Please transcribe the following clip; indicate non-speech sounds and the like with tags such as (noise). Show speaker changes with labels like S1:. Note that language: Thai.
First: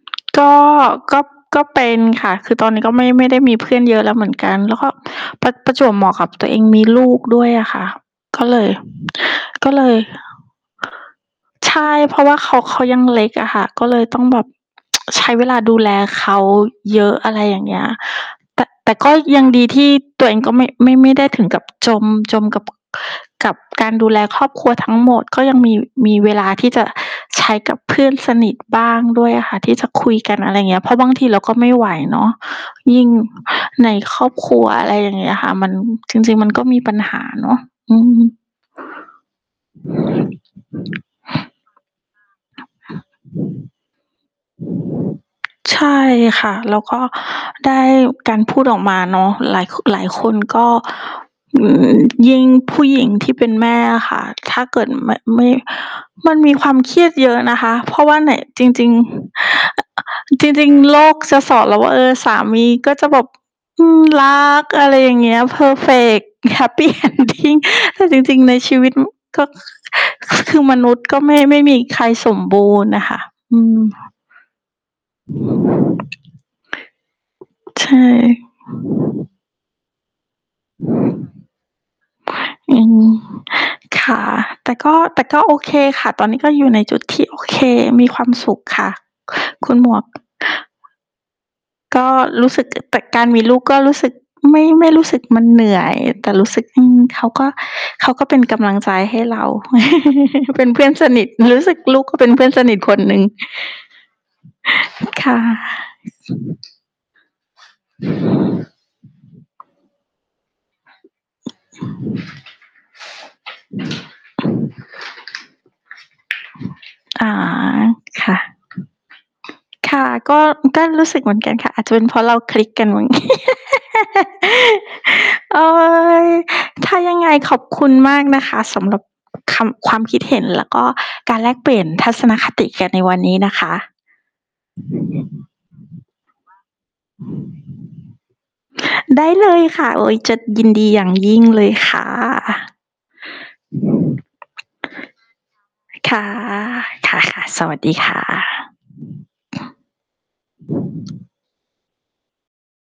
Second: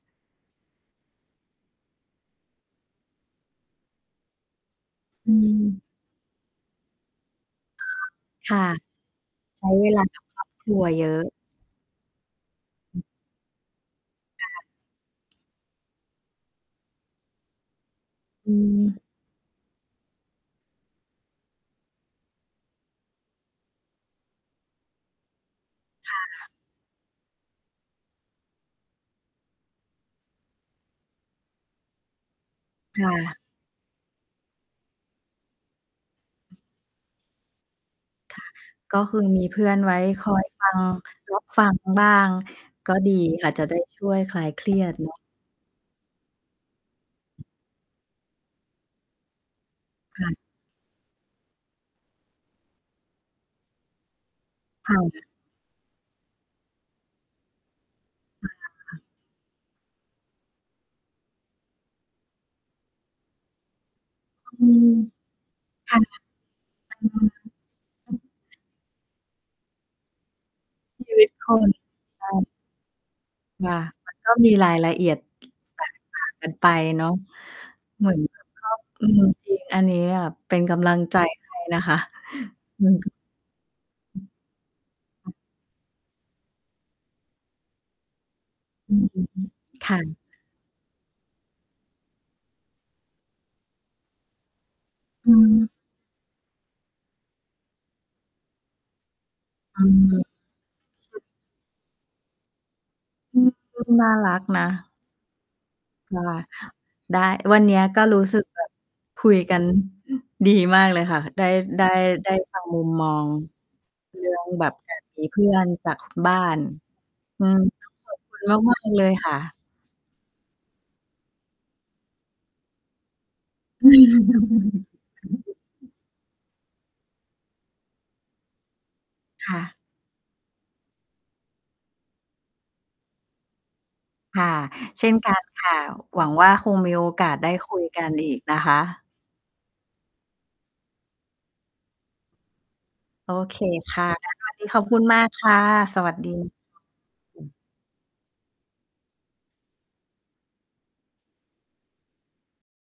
S1: ก็ ก็ ก็เป็นค่ะ คือตอนนี้ก็ไม่ ไม่ได้มีเพื่อนเยอะแล้วเหมือนกัน แล้วก็
S2: อื
S1: ประ ประจ
S2: ม
S1: วบเหมาะกับตัวเองมีลูกด้วยอะค่ะ ก็
S2: ค
S1: เล
S2: ่ะ
S1: ย
S2: ใช
S1: ก
S2: ้
S1: ็เล
S2: เว
S1: ย
S2: ลากับครอบครัว เยอะ
S1: ใช่ เพราะว่าเขา เขายังเล็กอะค่ะ ก็เลยต้องแบ
S2: ค
S1: บ
S2: ่ะ
S1: (tsk) ใช้เวลาดูแลเขาเยอะ อะไรอย่างเงี้ย
S2: อื
S1: แต่ แต่
S2: ม
S1: ก็ยังดีที่ตัวเองก็ไม่ ไม่ ไม่ได้ถึงกับจม จมกับ กับการดูแลครอบครัวทั้งหมด ก็ยังมี ม
S2: ค
S1: ี
S2: ่
S1: เวลา
S2: ะ
S1: ที่จะใช้กับเพื่อนสนิทบ้างด้วยอะค่ะ ที่จะคุยกัน อะไรเงี้ย เพราะบางทีเราก็ไม่ไหวเนาะ ย
S2: ค
S1: ิ่ง
S2: ่ะ
S1: ในครอบครัว อะไรอย่างเงี้ยค่ะ มัน จริง ๆ มันก็มีปัญหาเนาะ อืม
S2: ค่ะ ก็คือมีเพื่อนไว้ คอย ฟัง รับ ฟังบ้าง ก็ดีค่ะจะ ได้ ช่วยคลายเครียด เนาะ
S1: ใช่ค่ะ แล้วก็ได้ การพูดออกมาเนาะ หลายคึ หลาย
S2: ค
S1: ค
S2: ่ะ
S1: นก็ อือ ยิ่งผู้หญิงที่เป็นแม่อะค่ะ ถ้าเกิด
S2: ค่
S1: ม
S2: ะ
S1: ไม่ มันมีความเครียดเยอะนะคะ เพราะว่าไหน
S2: ค
S1: จริง
S2: ่ะ
S1: ๆ จริง ๆ โลก ส สอนเราว่า เออ สามีก็จะแบบ อืม รั
S2: อ
S1: ก
S2: ื
S1: อะ
S2: ม
S1: ไรอย่างเงี้ย
S2: ค่ะ
S1: perfect happy
S2: ประมาณนั้
S1: ending
S2: น
S1: แต่
S2: อื
S1: จ
S2: ม
S1: ริง ๆ ในชีวิต อืม ก็ ค คือ คือมนุษย์
S2: ช
S1: ก
S2: ี
S1: ็
S2: วิ
S1: ไ
S2: ต
S1: ม่
S2: ค
S1: ไม่
S2: น
S1: มีใคร
S2: ใช
S1: สม
S2: ่
S1: บูรณ์น่ะค่ะ อื
S2: ค่ะ
S1: ม
S2: มันก็ มีรายละเอียด แตกต่าง กันไปเนาะ
S1: ใช
S2: เหมือน อื
S1: ่
S2: ม ครอบ อืม จริง อันเนี้ยเป็นกำลังใจให้นะ คะ (chuckles)
S1: อื
S2: อืม
S1: ม ค่ะ แต่ก็ แต่ก็โอเคค่ะ ตอนนี้ก็อยู่ในจุดที่โอเค มีความสุขค่ะ
S2: อืม อือฮึ
S1: คุณ
S2: ค
S1: หม
S2: ่
S1: ว
S2: ะ
S1: ก ก็รู้สึก อ แต่การมีลูกก็รู้สึก ไม่ ไม่รู้สึก
S2: อื
S1: มัน
S2: อฮ
S1: เ
S2: ึ
S1: หนื่อย แต่รู้สึก อืม เขาก็ เขาก็เป็นกำลังใจให้เรา
S2: อืม
S1: (chuckles) เป็นเพื่อนส
S2: ใช
S1: น
S2: ่
S1: ิท รู้สึกลูกเขาเป็นเพื่อนสนิทคนหนึ่ง
S2: อืม ลูก น่ารักนะ
S1: ค่ะ
S2: ค่ะ ได้ วันเนี้ยก็รู้สึก แบบ คุยกัน ดี มากเลยค่ะ ได้ ได้ ได้ ฟัง มุมมอง เรื่องแบบการมีเพื่อนจาก คุณบ้าน
S1: อา
S2: อืม ต้องขอบ
S1: ค
S2: ค
S1: ่
S2: ุ
S1: ะ
S2: ณมาก ๆ เลยค่ะ
S1: ค่ะ ก็ อือ ก็รู้สึกเหมือนกันค่ะ อาจจะเป็นเพราะเราคลิกกันมั้ง (laughs) โอ๊
S2: (laughs)
S1: ย! ถ้ายังไงขอบคุณมากนะคะ สำหรับ
S2: ค
S1: ค
S2: ่ะ
S1: ำ ความคิดเห็นแล้วก็การแลกเปลี่ยนทัศนคติกันในวันนี้นะคะ
S2: ค่ะ เช่นกันค่ะ หวังว่าคงมีโอกาสได้ คุย กันอีกนะคะ
S1: ได้เลยค่ะ โอ๊ย จะยินดีอย่างยิ่งเลยค่ะ
S2: โอเคค่ะ งั้นวันนี้ ขอบคุณมากค่ะ สวั
S1: ค
S2: ส
S1: ่ะ
S2: ดี ค
S1: ค่ะ
S2: ่ะ
S1: ๆ สวัสดีค่ะ